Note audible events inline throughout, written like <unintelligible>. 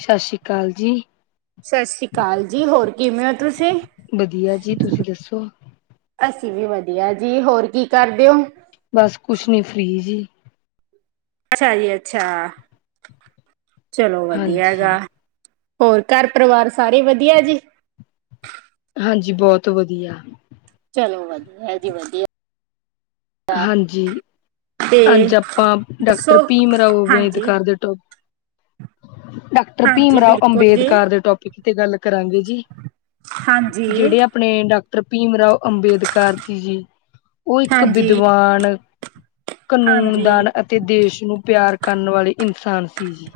ਸਤਿ ਸ੍ਰੀ ਅਕਾਲ ਜੀ। ਸਤਿ ਸ੍ਰੀ ਅਕਾਲ ਜੀ। ਹੋਰ ਕਿਵੇ ਹੋ ਤੁਸੀ? ਵਧੀਆ ਜੀ ਤੁਸੀਂ ਦੱਸੋ? ਅਸੀ ਵੀ, ਵਧੀਆ ਜੀ। ਹੋਰ ਕੀ ਕਰਦੇ ਹੋ? ਬਸ, ਕੁਛ ਨਹੀ ਫਰੀ ਜੀ। ਅਛਾ ਜੀ ਅਛਾ, ਚਲੋ ਵਧੀਆ ਹੈਗਾ। ਹਾਂਜੀ ਹੋਰ, ਘਰ-ਪਰਿਵਾਰ ਸਾਰੇ ਵਧੀਆ ਜੀ। ਹਾਂਜੀ, ਬਹੁਤ ਵਧੀਆ। ਚਲੋ, ਵਧੀਆ ਜੀ ਵਧੀਆ। ਹਾਂਜੀ। ਤੇ ਅਜ ਆਪਾਂ, ਡਾਕਟਰ ਦੱਸੋ ਭੀਮ ਰਾਓੇ ਹਾਂਜੀ। ਅੰਬੇਡਕਰ, ਘਰ ਦੇ ਤੋਂ। ਡਾ ਭੀਮ ਹਾਂਜੀ ਰਾਓ ਬਿਲਕੁਲ ਜੀ ਅੰਬੇਡਕਰ, ਦੇ ਤੋਂ। ਕਿਤੇ, ਗਲ ਕਰਾਂਗੇ ਜੀ। ਹਾਂਜੀ ਜਿਹੜੇ ਆਪਣੇ, ਡਾਕਟਰ ਭੀਮ ਰਾਓ ਅੰਬੇਦਕਰ ਜੀ, ਜੀ। ਉਹ ਇਕ ਹਾਂਜੀ ਵਿਦਵਾਨ। ਕਾਨੂੰਨ ਹਾਂਜੀ। ਦਾਨ, ਅਤੇ ਦੇਸ਼ ਨੂੰ ਪਿਆਰ ਕਰਨ, ਵਾਲੇ ਇਨਸਾਨ ਸੀ ਜੀ।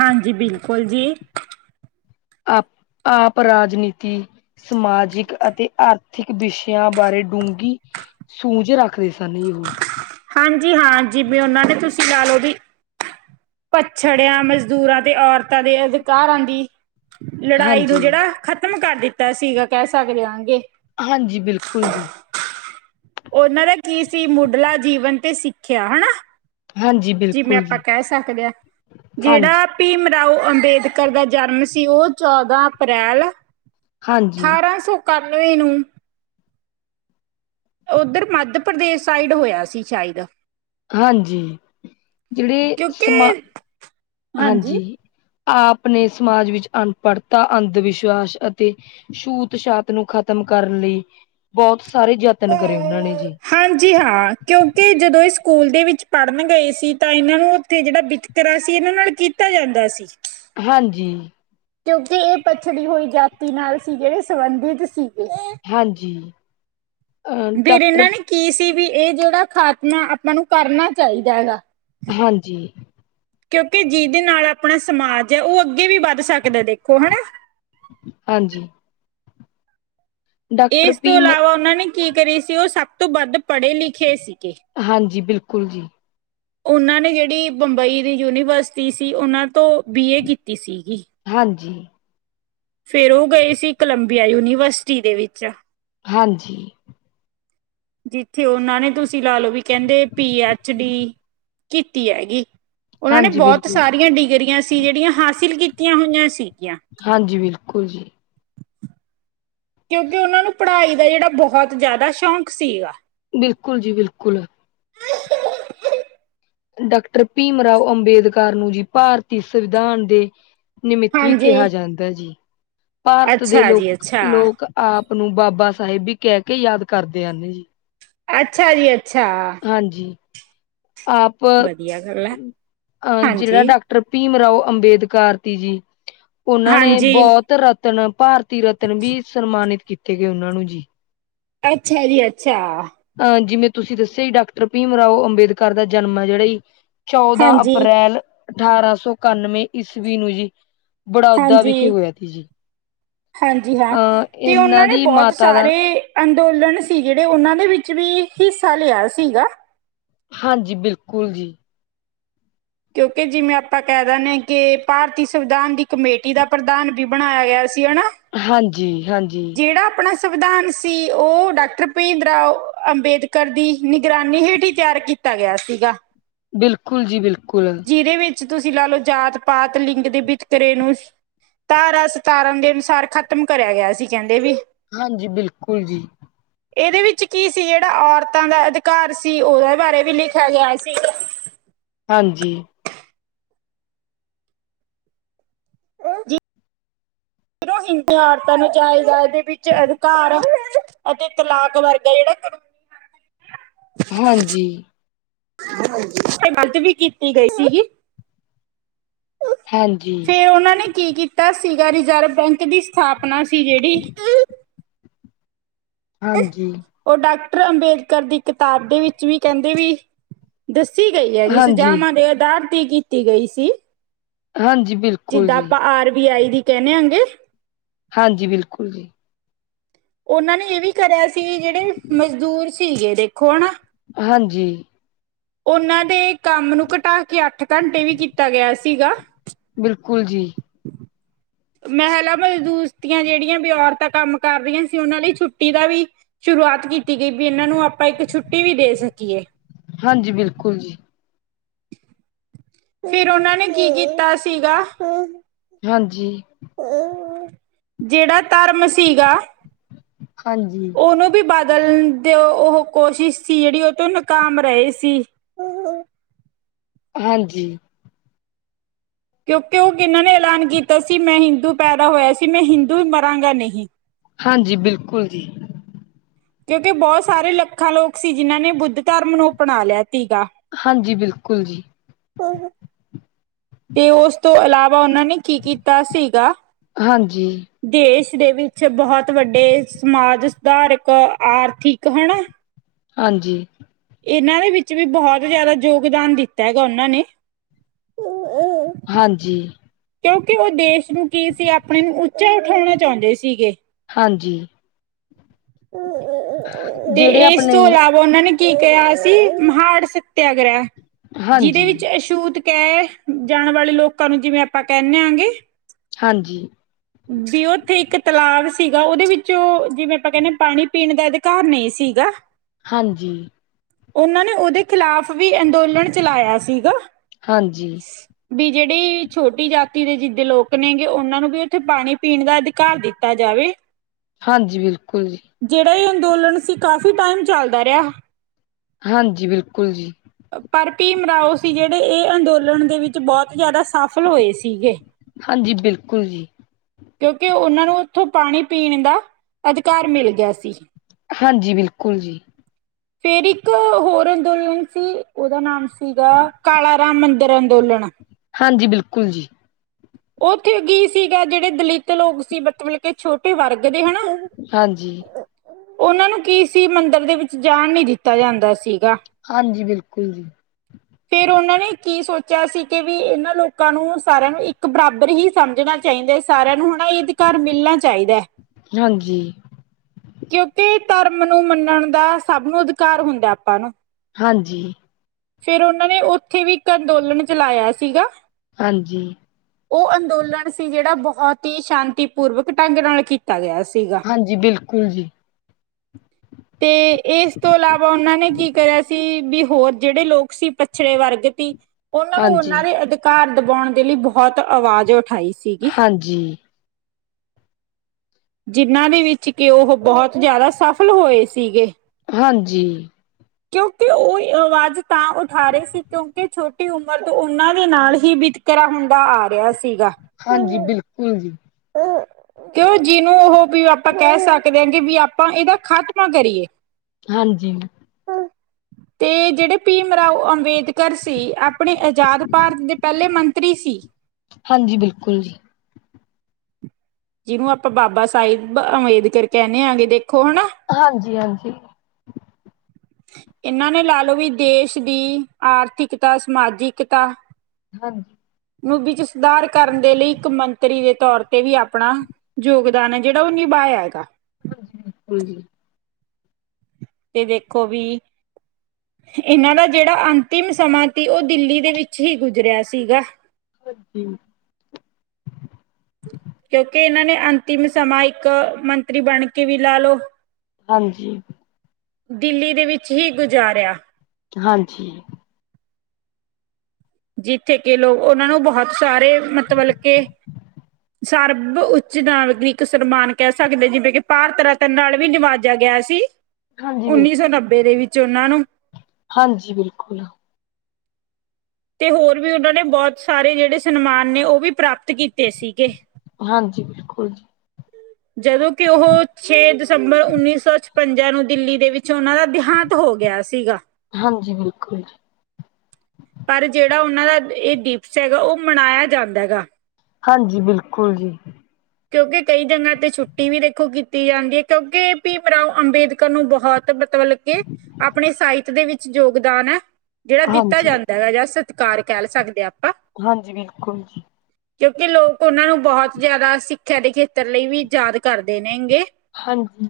ਹਾਂਜੀ, ਬਿਲਕੁਲ ਜੀ। ਆਪ, ਆਪ ਰਾਜਨੀਤੀ, ਸਮਾਜਿਕ, ਅਤੇ ਆਰਥਿਕ ਵਿਸ਼ਿਆਂ, ਬਾਰੇ ਡੂੰਘੀ ਸੂੰਝ ਰੱਖਦੇ ਸਨ। ਉਹ। ਹਾਂਜੀ- ਹਾਂਜੀ, ਵੇ ਉਹਨਾ ਨੇ, ਤੁਸੀ ਲਾ ਲਓ ਵੀ ਪੱਛੜਿਆਂ, ਮਜ਼ਦੂਰਾਂ ਤੇ ਔਰਤਾਂ ਦੇ ਅਧਿਕਾਰਾਂ ਦੀ ਲੜਾਈ ਹਾਂਜੀ ਵਗੈਰਾ ਜਿਹੜਾ ਖਤਮ ਕਰ ਦਿਤਾ ਸੀਗਾ। ਕਹਿ ਸਕਦੇ, ਹਾਂਜੀ। ਹਾਂਜੀ, ਬਿਲਕੁਲ ਜੀ। ਉਹਨਾਂ ਦਾ, ਕੀ ਸੀ। ਮੁੱਢਲਾ ਜੀਵਨ ਤੇ ਸਿੱਖਿਆ। ਹਨਾ ਹਾਂਜੀ ਜਿਵੇਂ ਬਿਲਕੁਲ ਆਪਾਂ, ਜੀ ਕਹਿ ਸਕਦੇ ਹਾਂ। ਹਾਂਜੀ ਜਿਹੜਾ ਭੀਮ ਰਾਓ ਅੰਬੇਦਕਰ, ਦਾ ਜਨਮ ਸੀ। ਉਹ ਚੌਦਾਂ ਅਪ੍ਰੈਲ ਹਾਂਜੀ ਅਠਾਰਾਂ ਸੌ, ਇਕਾਨਵੇਂ ਨੂੰ ਉਧਰ, ਮੱਧ ਪ੍ਰਦੇਸ਼, ਸਾਈਡ ਹੋਇਆ ਸੀ। ਸ਼ਾਇਦ। ਹਾਂਜੀ। ਜਿਹੜੇ ਕਿਉਂਕਿ ਸਮਾ ਹਾਂਜੀ। ਆਪ ਨੇ ਸਮਾਜ ਵਿਚ, ਅਨਪੜਤਾ, ਅੰਧ ਵਿਸ਼ਵਾਸ ਅਤੇ ਛੂਤ- ਛਾਤ ਨੂੰ ਖਤਮ ਕਰਨ ਲਈ, ਬਹੁਤ ਸਾਰੇ ਯਤਨ ਕਰੇ। ਉਹਨਾ ਨੇ ਜੀ। ਹਾਂਜੀ ਹਾਂ। ਕਿਉਕਿ, ਜਦੋਂ ਇਹ ਸਕੂਲ ਦੇ ਵਿਚ, ਪੜਨ ਗਏ ਸੀ। ਤਾਂ ਇਹਨਾਂ ਨੂੰ, ਉਥੇ ਜਿਹੜਾ ਬ ਤਰਾਂ ਸੀ। ਇਹਨਾ ਨਾਲ ਕੀਤਾ ਜਾਂਦਾ ਸੀ। ਹਾਂਜੀ। ਕਿਉਂਕਿ ਇਹ, ਪਛੜੀ ਹੋਈ ਜਾਤੀ ਨਾਲ ਸੀ, ਜਿਹੜੇ ਸੰਬੰਧਿਤ ਸੀਗੇ। ਹਾਂਜੀ। ਅਹ ਫੇਰ ਡਾਕਟਰ ਇਹਨਾਂ ਨੇ, ਕੀ ਸੀ ਵੀ, ਇਹ ਜਿਹੜਾ ਖਾਤਮਾ, ਆਪਾਂ ਨੂੰ ਕਰਨਾ ਚਾਹੀਦਾ ਹੈਗਾ। ਹਾਂਜੀ। ਕਿਉਂਕਿ ਜਿਹਦੇ ਨਾਲ, ਆਪਣਾ ਸਮਾਜ ਹੈ, ਉਹ ਅੱਗੇ ਵੀ, ਵੱਧ ਸਕਦਾ, ਦੇਖੋ ਹਨਾ। ਹਾਂਜੀ। ਡਾਕਟਰ ਇਸ ਤੋਂ ਭੀਮ ਇਲਾਵਾ, ਉਹਨਾਂ ਨੇ ਕੀ ਕਰੀ ਸੀ। ਉਹ ਸਭ ਤੋਂ ਵੱਧ, ਪੜੇ- ਲਿਖੇ ਸੀਗੇ। ਹਾਂਜੀ, ਬਿਲਕੁਲ ਜੀ। ਉਹਨਾਂ ਨੇ, ਜਿਹੜੀ ਬੰਬਈ ਦੀ ਯੂਨੀਵਰਸਿਟੀ ਸੀ। ਉਹਨਾਂ ਤੋਂ ਬੀ ਏ, ਕੀਤੀ ਸੀਗੀ। ਹਾਂਜੀ। ਫੇਰ, ਉਹ ਗਏ ਸੀ। ਕੋਲੰਬੀਆ ਯੂਨੀਵਰਸਿਟੀ, ਦੇ ਵਿੱਚ। ਹਾਂਜੀ। ਜਿੱਥੇ ਉਹਨਾਂ ਨੇ ਤੁਸੀਂ ਲਾ ਲਓ ਵੀ ਕਹਿੰਦੇ ਪੀ ਐਚ ਡੀ ਕੀਤੀ ਹੈਗੀ। ਉਹਨਾਂ ਨੇ ਹਾਂਜੀ ਬਹੁਤ ਬਿਲਕੁਲ ਜੀ ਸਾਰੀਆਂ ਡਿਗਰੀਆਂ ਸੀ ਜਿਹੜੀਆਂ ਹਾਸਿਲ ਕੀਤੀਆਂ ਹੋਈਆਂ ਸੀਗੀਆਂ ਹਾਂਜੀ ਬਿਲਕੁਲ ਜੀ। ਕਿਉਂਕਿ ਉਹਨਾਂ ਨੂੰ ਪੜ੍ਹਾਈ ਦਾ ਜਿਹੜਾ ਬਹੁਤ ਜ਼ਿਆਦਾ ਸ਼ੌਕ ਸੀਗਾ। ਬਿਲਕੁਲ ਜੀ ਬਿਲਕੁਲ। ਡਾਕਟਰ ਭੀਮ ਰਾਓ ਅੰਬੇਦਕਰ ਨੂੰ ਭਾਰਤੀ ਸੰਵਿਧਾਨ ਦੇ ਨਿਮਿਤ ਵੀ ਹਾਂਜੀ, ਕਿਹਾ ਜਾਂਦਾ ਜੀ ਭਾਰਤ ਦੇ ਅੱਛਾ ਜੀ ਲੋਕ- ਅੱਛਾ। ਲੋਕ ਆਪ ਨੂੰ ਬਾਬਾ ਸਾਹਿਬ ਵੀ ਕਹਿ ਕੇ ਯਾਦ ਕਰਦੇ ਹਨ ਜੀ। ਅੱਛਾ ਜੀ ਅੱਛਾ, ਹਾਂਜੀ, ਆਪ ਵਧੀਆ ਗੱਲ ਹੈ ਜਿਹੜਾ ਹਾਂਜੀ। ਡਾ ਟਰ ਭੀਮ ਰਾਓ ਅੰਬੇਦਕਰ ਤੀ ਜੀ, ਉਹਨਾਂ ਨੇ ਹਾਂਜੀ, ਬਹੁਤ ਰਾ ਰਤਨ ਭਾਰਤੀ ਰਤਨ ਵੀ ਸਨਮਾਨਿਤ ਕੀਤੇ ਗਏ ਉਹਨਾਂ ਨੂੰ ਜੀ ਅੱਛਾ ਜੀ ਅੱਛਾ ਅਹ ਜਿਵੇਂ ਤੁਸੀਂ ਦੱਸਿਆ ਹੀ ਡਾਕਟਰ ਭੀਮ ਰਾਓ ਅੰਬੇਦਕਰ ਦਾ ਜਨਮ ਹੈ ਜਿਹੜਾ ਹੀ। ਚੌਦਾਂ ਹਾਂਜੀ, ਅਪ੍ਰੈਲ ਅਠਾਰਾਂ ਸੌ ਇਕਾਨਵੇਂ ਈਸਵੀ ਨੂੰ ਜੀ ਬੜੌਦਰਾ ਵਿਖੇ ਹਾਂਜੀ। ਹੋਇਆ ਸੀ ਜੀ ਹਾਂਜੀ ਹਾਂ ਅਹ ਤੇ ਇਹਨਾਂ ਉਹਨਾਂ ਨੇ ਦੀ ਬਹੁਤ ਮਾਤਾ ਦਾ ਸਾਰੇ ਅੰਦੋਲਨ ਸੀ ਜਿਹੜੇ ਉਹਨਾਂ ਦੇ ਵਿੱਚ ਵੀ ਹਿੱਸਾ ਲਿਆ ਸੀਗਾ ਹਾਂਜੀ ਬਿਲਕੁਲ ਜੀ ਕਿਉਂਕਿ ਜਿਵੇਂ ਆਪਾਂ ਕਹਿ ਦਿੰਦੇ ਹਾਂ ਕਿ ਭਾਰਤੀ ਸੰਵਿਧਾਨ ਦੀ ਕਮੇਟੀ ਦਾ ਪ੍ਰਧਾਨ ਵੀ ਬਣਾਇਆ ਗਿਆ ਸੀ ਹਨਾ ਹਾਂਜੀ ਹਾਂਜੀ, ਜਿਹੜਾ ਆਪਣਾ ਸੰਵਿਧਾਨ ਸੀ ਉਹ ਡਾਕਟਰ ਭੀਮ ਰਾਓ ਅੰਬੇਦਕਰ ਦੀ ਨਿਗਰਾਨੀ ਹੇਠ ਹੀ ਤਿਆਰ। ਕੀਤਾ ਗਿਆ ਸੀਗਾ ਬਿਲਕੁਲ ਜੀ ਬਿਲਕੁਲ ਜਿਹਦੇ ਵਿੱਚ ਤੁਸੀਂ ਲਾ ਲਓ ਜਾਤ -ਪਾਤ ਲਿੰਗ ਦੇ ਵਿਤਕਰੇ ਨੂੰ ਧਾਰਾਂ ਸਤਾਰਾਂ ਦੇ ਅਨੁਸਾਰ ਖ਼ਤਮ ਕਰਿਆ ਗਿਆ ਸੀ ਕਹਿੰਦੇ ਵੀ ਹਾਂਜੀ ਬਿਲਕੁਲ ਜੀ ਇਹਦੇ ਵਿੱਚ ਕੀ ਸੀ ਜਿਹੜਾ ਔਰਤਾਂ ਦਾ ਅਧਿਕਾਰ ਸੀ ਉਹਦੇ ਬਾਰੇ ਵੀ ਲਿਖਿਆ ਗਿਆ ਸੀ ਹਾਂਜੀ ਉਹ ਜੀ ਇਰੋਂਤਹਾਰਤਾਂ ਨੂੰ ਜਾਇਜ਼ਾ ਇਹਦੇ ਵਿੱਚ ਅਧਿਕਾਰ ਅਤੇ ਤਲਾਕ ਵਰਗਾ ਜਿਹੜਾ ਹਾਂਜੀ ਇਹ ਵਤ ਵੀ ਕੀਤੀ ਗਈ ਸੀਗੀ ਹਾਂਜੀ ਤੇ ਉਹਨਾਂ ਨੇ ਕੀ ਕੀਤਾ ਸੀਗਾ ਰਿਜ਼ਰਵ ਬੈਂਕ ਦੀ ਸਥਾਪਨਾ ਸੀ ਜਿਹੜੀ ਹਾਂਜੀ ਉਹ ਡਾਕਟਰ ਅੰਬੇਦਕਰ ਦੀ ਕਿਤਾਬ ਦੇ ਵਿੱਚ ਵੀ ਕਹਿੰਦੇ ਵੀ, ਦੱਸੀ ਗਈ ਹੈਗੀ ਹਾਂਜੀ ਸੁਜਾਵਾਂ ਦੇ ਅਧਾਰ ਤੇ ਕੀਤੀ ਗਈ ਸੀ। ਹਾਂਜੀ ਬਿਲਕੁਲ ਜਿੱਦਾਂ ਜੀ ਆਪਾਂ ਆਰ ਬੀ ਆਈ ਦੀ ਕਹਿਣੇ ਹੁੰਦੇ ਹਾਂਜੀ ਬਿਲਕੁਲ ਜੀ ਉਹਨਾਂ ਨੇ ਇਹ ਵੀ ਕਰਿਆ ਸੀ ਜਿਹੜੇ ਮਜ਼ਦੂਰ ਸੀਗੇ ਦੇਖੋ ਹਨਾ ਹਾਂਜੀ ਉਹਨਾਂ ਦੇ ਕੰਮ ਨੂੰ ਘਟਾ ਕੇ ਅੱਠ ਘੰਟੇ ਵੀ ਕੀਤਾ ਗਿਆ ਸੀਗਾ ਬਿਲਕੁਲ ਜੀ ਮਹਿਲਾ ਮਜ਼ਦੂਸਤੀਆਂ ਜਿਹੜੀਆਂ ਵੀ ਔਰਤਾਂ ਕੰਮ ਕਰ ਰਹੀਆਂ ਸੀ ਉਹਨਾਂ ਲਈ ਛੁੱਟੀ ਦਾ ਵੀ ਸ਼ੁਰੂਆਤ ਕੀਤੀ ਗਈ ਵੀ ਇਹਨਾਂ ਨੂੰ ਆਪਾਂ ਇੱਕ ਛੁੱਟੀ ਵੀ ਦੇ ਸਕੀਏ ਹਾਂਜੀ ਬਿਲਕੁਲ ਜੀ ਫਿਰ ਉਹਨਾ ਨੇ ਕੀ ਕੀਤਾ ਸੀਗਾ ਹਾਂਜੀ ਜਿਹੜਾ ਟਰਮ ਸੀਗਾ ਹਾਂਜੀ ਉਹਨੂੰ ਵੀ ਬਦਲਨ ਦੀ ਉਹ ਕੋਸ਼ਿਸ਼ ਸੀ ਜਿਹੜੀ, ਉਹ ਤੋਂ ਨਕਾਮ ਰਹੇ ਸੀ ਹਾਂਜੀ ਕਿਉਂਕਿ ਉਹ ਇਹਨਾਂ ਨੇ ਐਲਾਨ ਕੀਤਾ ਸੀ ਮੈਂ ਹਿੰਦੂ ਪੈਦਾ ਹੋਇਆ ਸੀ, ਮੈਂ ਹਿੰਦੂ ਹੀ ਮਰਾਂਗਾ ਨਹੀਂ। ਹਾਂਜੀ ਬਿਲਕੁਲ ਜੀ ਕਿਉਂਕਿ ਬਹੁਤ ਸਾਰੇ ਲੱਖਾਂ ਲੋਕ ਸੀ ਜਿਨਾਂ ਨੇ ਬੁੱਧ ਧਰਮ ਨੂੰ ਅਪਣਾ ਲਿਆ ਸੀਗਾ ਹਾਂਜੀ ਬਿਲਕੁਲ ਜੀ ਹੂ ਹੂ ਤੇ ਉਸ ਤੋਂ ਇਲਾਵਾ ਉਹਨਾਂ ਨੇ, ਕੀ ਕੀਤਾ ਸੀਗਾ ਹਾਂਜੀ ਦੇਸ਼ ਦੇ ਵਿੱਚ ਬਹੁਤ ਵੱਡੇ, ਸਮਾਜ ਸੁਧਾਰਿਕ ਆਰਥਿਕ ਹੈਨਾ ਹਾਂਜੀ ਇਹਨਾਂ ਦੇ ਵਿੱਚ ਵੀ, ਬਹੁਤ ਜਿਆਦਾ ਯੋਗਦਾਨ ਦਿੱਤਾ ਹੈਗਾ ਉਹਨਾਂ ਨੇ। ਹਾਂਜੀ ਕਿਉਂਕਿ ਉਹ ਦੇਸ਼ ਨੂੰ ਕੀ ਸੀ, ਆਪਣੇ ਨੂੰ ਉੱਚਾ ਉਠਾਉਣਾ ਚਾਹੁੰਦੇ ਸੀਗੇ। ਹਾਂਜੀ ਤੇ ਜਿਹੜੇ ਇਸ ਆਪਣੇ ਤੋਂ ਇਲਾਵਾ ਉਹਨਾਂ ਨੇ ਕੀ ਕਿਹਾ ਸੀ, ਮਹਾਨ ਸਤਿਆਗ੍ਰਹਿ, ਜਿਹਦੇ ਹਾਂਜੀ ਵਿੱਚ ਅਛੁਤ ਕਹਿ, ਜਾਣ ਵਾਲੇ ਲੋਕਾਂ ਨੂੰ ਜਿਵੇਂ ਆਪਾਂ ਕਹਿੰਨੇ ਆਂ ਜੀ ਹਾਂਜੀ ਵੀ ਉੱਥੇ ਇੱਕ ਤਲਾਬ ਸੀਗਾ, ਉਹਦੇ ਵਿੱਚੋਂ ਜਿਵੇਂ ਆਪਾਂ ਕਹਿੰਦੇ ਪਾਣੀ ਪੀਣ ਦਾ ਘਰ ਨਹੀਂ ਸੀਗਾ ਹਾਂਜੀ ਉਹਨਾਂ ਨੇ ਉਹਦੇ ਖਿਲਾਫ਼ ਵੀ ਅੰਦੋਲਨ ਚਲਾਇਆ ਸੀਗਾ ਹਾਂਜੀ ਵੀ ਜਿਹੜੀ ਛੋਟੀ ਜਾਤੀ ਦੇ ਜਿੱਦ ਲੋਕ ਨੇਗੇ, ਉਹਨਾ ਨੂੰ ਵੀ ਉੱਥੇ ਪਾਣੀ ਪੀਣ ਦਾ ਅਧਿਕਾਰ ਦਿੱਤਾ ਜਾਵੇ। ਹਾਂਜੀ ਬਿਲਕੁਲ ਜੀ ਜਿਹੜਾ ਇਹ ਅੰਦੋਲਨ ਸੀ, ਕਾਫੀ ਟਾਈਮ ਚੱਲਦਾ ਰਿਹਾ। ਹਾਂਜੀ ਬਿਲਕੁਲ ਜੀ ਪਰ ਭੀਮ ਰਾਓ ਸੀ ਜਿਹੜੇ, ਇਹ ਅੰਦੋਲਨ ਦੇ ਵਿੱਚ ਬਹੁਤ ਜਿਆਦਾ ਸਾਫ਼ ਖਲੋਏ ਸੀਗੇ ਹਾਂਜੀ ਬਿਲਕੁਲ ਜੀ ਕਿਉਂਕਿ ਉਹਨਾਂ ਨੂੰ ਉੱਥੋਂ ਪਾਣੀ ਪੀਣ ਦਾ, ਅਧਿਕਾਰ ਮਿਲ ਗਿਆ ਸੀ। ਹਾਂਜੀ ਬਿਲਕੁਲ ਜੀ ਫੇਰ ਇੱਕ ਹੋਰ ਅੰਦੋਲਨ ਸੀ, ਉਹਦਾ ਨਾਮ ਸੀਗਾ ਕਾਲਾ ਰਾਮ ਮੰਦਿਰ ਅੰਦੋਲਨ ਹਾਂਜੀ ਬਿਲਕੁਲ ਜੀ ਉਹ ਉੱਥੇ ਕੀ ਸੀਗਾ, ਜਿਹੜੇ ਦਲਿਤ ਲੋਕ ਸੀ ਬਤ ਤੇ ਛੋਟੇ ਵਰਗ ਦੇ ਹੈਨਾ ਔਹ। ਹਾਂਜੀ ਉਹਨਾਂ ਨੂੰ ਕੀ ਸੀ, ਮੰਦਿਰ ਦੇ ਵਿੱਚ ਜਾਣ ਨੀ ਦਿੱਤਾ ਜਾਂਦਾ ਸੀਗਾ। ਹਾਂਜੀ, ਬਿਲਕੁਲ ਜੀ। ਫੇਰ ਉਹਨਾਂ ਨੇ ਕੀ ਸੋਚਿਆ ਸੀ, ਕਿ ਵੀ ਇਹਨਾਂ ਲੋਕਾਂ ਨੂੰ ਸਾਰਿਆਂ ਨੂੰ ਇੱਕ ਬਰਾਬਰ ਹੀ ਸਮਝਣਾ ਚਾਹੀਦਾ। ਸਾਰਿਆਂ ਨੂੰ ਹੁਣ ਇਹ ਅਧਿਕਾਰ ਮਿਲਣਾ ਚਾਹੀਦਾ। ਹਾਂਜੀ ਕਿਉਂਕਿ ਧਰਮ ਨੂੰ ਮੰਨਣ ਦਾ ਸਭ ਨੂੰ ਅਧਿਕਾਰ ਹੁੰਦਾ ਆਪਾਂ ਨੂੰ। ਹਾਂਜੀ। ਫਿਰ ਉਹਨਾਂ ਨੇ ਉੱਥੇ ਵੀ ਇੱਕ ਅੰਦੋਲਨ ਚਲਾਇਆ ਸੀਗਾ। ਹਾਂਜੀ। ਉਹ ਅੰਦੋਲਨ ਸੀ ਜਿਹੜਾ, ਬਹੁਤ ਹੀ ਸ਼ਾਂਤੀ ਪੂਰਵਕ ਢੰਗ ਨਾਲ ਕੀਤਾ। ਕੀਤਾ ਗਿਆ ਸੀਗਾ। ਹਾਂਜੀ ਬਿਲਕੁਲ ਜੀ ਤੇ ਇਸ ਤੋਂ ਇਲਾਵਾ ਉਹਨਾਂ ਨੇ ਕੀ ਕਰਿਆ। ਸੀ ਵੀ ਹੋਰ ਜਿਹੜੇ ਲੋਕ ਸੀ ਪੱਛੜੇ ਵਰਗ ਤੀ ਉਹਨਾਂ ਨੂੰ ਹਾਂਜੀ ਉਹਨਾਂ ਦੇ ਅ ਘਰ ਦਬਾਉਣ ਦੇ ਲਈ ਬੋਹਤ ਆਵਾਜ਼ ਉਠਾਈ ਸੀਗੀ। ਹਾਂਜੀ ਜਿੰਨਾਂ ਦੇ ਵਿੱਚ ਕਿ ਉਹ ਬੋਹਤ ਜਾਦਾ ਸਫਲ ਹੋਏ ਸੀਗੇ। ਹਾਂਜੀ। ਕਿਉਂਕਿ ਉਹ ਆਵਾਜ਼ ਤਾਂ ਉਠਾ ਰਹੇ ਸੀ, ਕਿਉਂਕਿ ਛੋਟੀ ਉਮਰ ਤੋਂ ਉਹਨਾਂ ਦੇ ਨਾਲ ਹੀ ਬ ਤਰ੍ਹਾਂ ਹੁੰਦਾ ਆ ਰਿਹਾ ਸ ਹਾਂਜੀ, ਬਿਲਕੁਲ ਜੀ। ਕਿਉ ਜਿਹਨੂੰ ਉਹ ਵੀ ਆਪਾਂ ਕਹਿ ਸਕਦੇ ਹਾਂ ਕਿ ਵੀ ਆਪਾਂ ਏਦਾ ਖ਼ਤਮਾ ਕਰੀਏ। ਹਾਂਜੀ। ਤੇ ਜਿਹੜੇ ਭੀਮ ਰਾਓ ਅੰਬੇਦਕਰ ਸੀ, ਆਪਣੇ ਆਜ਼ਾਦ ਭਾਰਤ ਦੇ ਪਹਿਲੇ ਮੰਤਰੀ ਸੀ। ਹਾਂਜੀ, ਬਿਲਕੁਲ ਜੀ। ਜਿਨੂੰ ਆਪਾਂ ਬਾਬਾ ਸਾਹਿਬ ਅੰਬੇਦਕਰ ਕਹਿੰਨੇ ਹੈਗੇ ਦੇਖੋ ਹਨਾ। ਹਾਂਜੀ, ਹਾਂਜੀ। ਇਨਾਂ ਨੇ ਲਾ ਲਓ ਵੀ ਦੇਸ਼ ਦੀ ਆਰਥਿਕਤਾ, ਸਮਾਜਿਕਤਾ ਹਾਂਜੀ। ਨੂੰ ਵਿੱਚ ਸੁਧਾਰ ਕਰਨ ਦੇ ਲਈ ਇੱਕ ਮੰ ਤਰੀ ਦੇ ਤੌਰ ਤੇ ਵੀ ਆਪਣਾ ਯੋਗਦਾਨ ਐ ਜੇੜਾ ਓ ਨਿਭਾਇਆ ਹੈਗਾ। ਹਾਂਜੀ, ਹਾਂਜੀ। ਤੇ ਦੇਖੋ ਵੀ ਤੇ ਏਨਾਂ ਦਾ ਜੇੜਾ ਅੰਤਿਮ ਸਮਾਂ ਤੀ, ਓ ਦਿੱਲੀ ਦੇ ਵਿੱਚ ਹੀ ਗੁਜ਼ਰਿਆ ਸੀਗਾ। ਹਾਂਜੀ। ਕਿਉਂਕਿ ਇਹਨਾਂ ਨੇ ਅੰਤਿਮ ਸਮਾਂ ਇੱਕ ਮੰਤਰੀ ਬਣ ਕੇ ਵੀ ਲਾ ਲਓ। ਹਾਂਜੀ। ਦਿੱਲੀ ਦੇ ਵਿੱਚ ਹੀ ਗੁਜ਼ਾਰਿਆ। ਹਾਂਜੀ। ਜਿੱਥੇ ਕੇ ਲੋਕ ਓਨਾਂ ਨੂੰ ਬੋਹਤ ਸਾਰੇ ਮਤਬਲ ਕੇ ਸਰਬ ਉੱਚ ਨਾਗਰਿਕ ਸਨਮਾਨ ਕਹਿ ਸਕਦੇ ਜਿਵੇਂ ਕਿ ਭਾਰਤ ਰ ਤਨ ਨਾਲ ਵੀ ਨਿਵਾਜਿਆ ਗਿਆ ਸੀ, ਹਾਂਜੀ ਬਿਲ ਉੱਨੀ ਸੌ ਨੱਬੇ ਦੇ ਵਿੱਚ ਉਹਨਾਂ ਨੂੰ। ਹਾਂਜੀ, ਬਿਲਕੁਲ। ਤੇ ਹੋਰ ਵੀ ਓਨਾਂ ਨੇ ਬੋਹਤ ਸਾਰੇ ਜੇੜੇ ਸਨਮਾਨ ਨੇ ਉਹ ਵੀ ਪ੍ਰਾਪਤ ਕੀਤੇ ਸੀਗੇ। ਹਾਂਜੀ, ਬਿਲਕੁਲ ਜੀ। ਜਦੋਂ ਕਿ ਉਹ ਛੇ ਦਸੰਬਰ ਉੱਨੀ ਸੌ ਛਪੰਜਾ ਨੂੰ ਦਿੱਲੀ ਦੇ ਵਿੱਚ ਉਹਨਾਂ ਦਾ ਦੇਹਾਂਤ ਹੋ ਗਿਆ ਸੀਗਾ। ਹਾਂਜੀ, ਬਿਲਕੁਲ ਜੀ। ਪਰ ਜੇੜਾ ਓਨਾਂ ਦਾ ਇਹ ਦਿਵਸ ਹੈਗਾ ਉਹ ਮਨਾਇਆ ਜਾਂਦਾ ਹੈਗਾ। ਹਾਂਜੀ, ਬਿਲਕੁਲ ਜੀ। ਕਿਉਂਕਿ ਕਈ ਜਗ੍ਹਾ ਤੇ ਛੁੱਟੀ ਵੀ ਦੇਖੋ ਕੀਤੀ ਜਾਂਦੀ ਏ ਕਿਉਂਕਿ ਭੀਮ ਰਾਓ ਅੰਬੇਦਕਰ ਨੂੰ ਬੋਹਤ ਮਤਬਲ ਕੇ ਆਪਣੇ ਸਾਹਿਤ ਦੇ ਵਿੱਚ ਯੋਗਦਾਨ ਐ ਜੇੜਾ ਦਿੱਤਾ ਹਾਂਜੀ, ਜਾਂਦਾ ਹੈਗਾ ਜਸ ਕਾਰ ਕਹਲ ਸਕਦੇ ਆਪਾਂ ਹਾਂਜੀ, ਬਿਲਕੁਲ ਜੀ। ਕਿਉਂਕਿ ਲੋਕ ਓਨਾਂ ਨੂੰ ਬਹੁਤ ਜ਼ਿਆਦਾ ਸਿੱਖਿਆ ਦੇ ਖੇਤਰ ਲਈ ਵੀ ਯਾਦ ਕਰਦੇ ਨੇਗੇ। ਹਾਂਜੀ।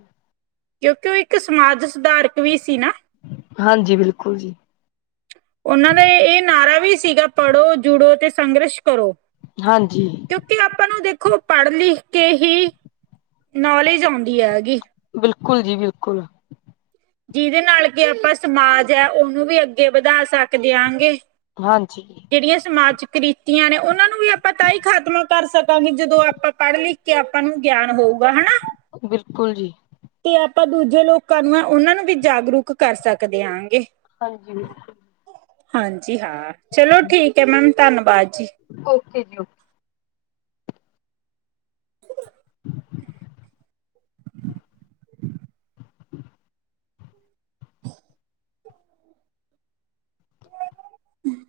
ਕਿਉਂਕਿ ਓ ਇੱਕ ਸਮਾਜ ਸੁਧਾਰਕ ਵੀ ਸੀ ਨਾ। ਹਾਂਜੀ, ਬਿਲਕੁਲ ਜੀ। ਓਨਾਂ ਦਾ ਏ ਨਾਰਾ ਵੀ ਸੀਗਾ, ਪੜ੍ਹੋ, ਜੁੜੋ ਤੇ ਸੰਘਰਸ਼ ਕਰੋ। ਹਾਂਜੀ। ਕਿਉਂਕਿ ਆਪਾਂ ਨੂੰ ਦੇਖੋ ਪੜ੍ਹ ਲਿਖ ਕੇ ਹੀ ਨੌਲੇਜ ਆਉਂਦੀ ਹੈਗੀ। ਬਿਲਕੁਲ ਜੀ ਬਿਲਕੁਲ। ਜਿਦੇ ਨਾਲ ਕਿ ਆਪਾਂ ਸਮਾਜ ਐ, ਓਨੂੰ ਵੀ ਅੱਗੇ ਵਧਾ ਸਕਦੇ ਆਂਗੇ। ਹਾਂਜੀ। ਜਿਹੜੀਆਂ ਸਮਾਜ ਕਰਤੀਆਂ ਨੇ, ਉਹਨਾਂ ਨੂੰ ਵੀ ਆਪਾਂ ਤਾਂ ਹੀ ਖਤਮ ਕਰ ਸਕਾਂਗੇ, ਜਦੋਂ ਆਪਾਂ ਪੜ੍ਹ ਲਿਖ ਕਿ ਆਪਾਂ ਨੂੰ ਗਿਆਨ ਹੋਊਗਾ ਹਨਾ। ਬਿਲਕੁਲ ਜੀ। ਤੇ ਆਪਾਂ ਦੂਜੇ ਲੋਕਾਂ ਨੂੰ ਆ, ਉਹਨਾਂ ਨੂੰ ਵੀ ਜਾਗਰੂਕ ਕਰ ਸਕਦੇ ਆ ਗੇ। ਹਾਂਜੀ, ਬਿਲਕੁਲ। <unintelligible> ਹਾਂਜੀ ਹਾਂ, ਚਲੋਂ ਠੀਕ ਹੈ ਮੈਮ ਧੰਨਵਾਦ ਜੀ। ਓਕੇ ਜੀ ਓਕੇ। <inaudible> ਹ <inaudible> ਹਮ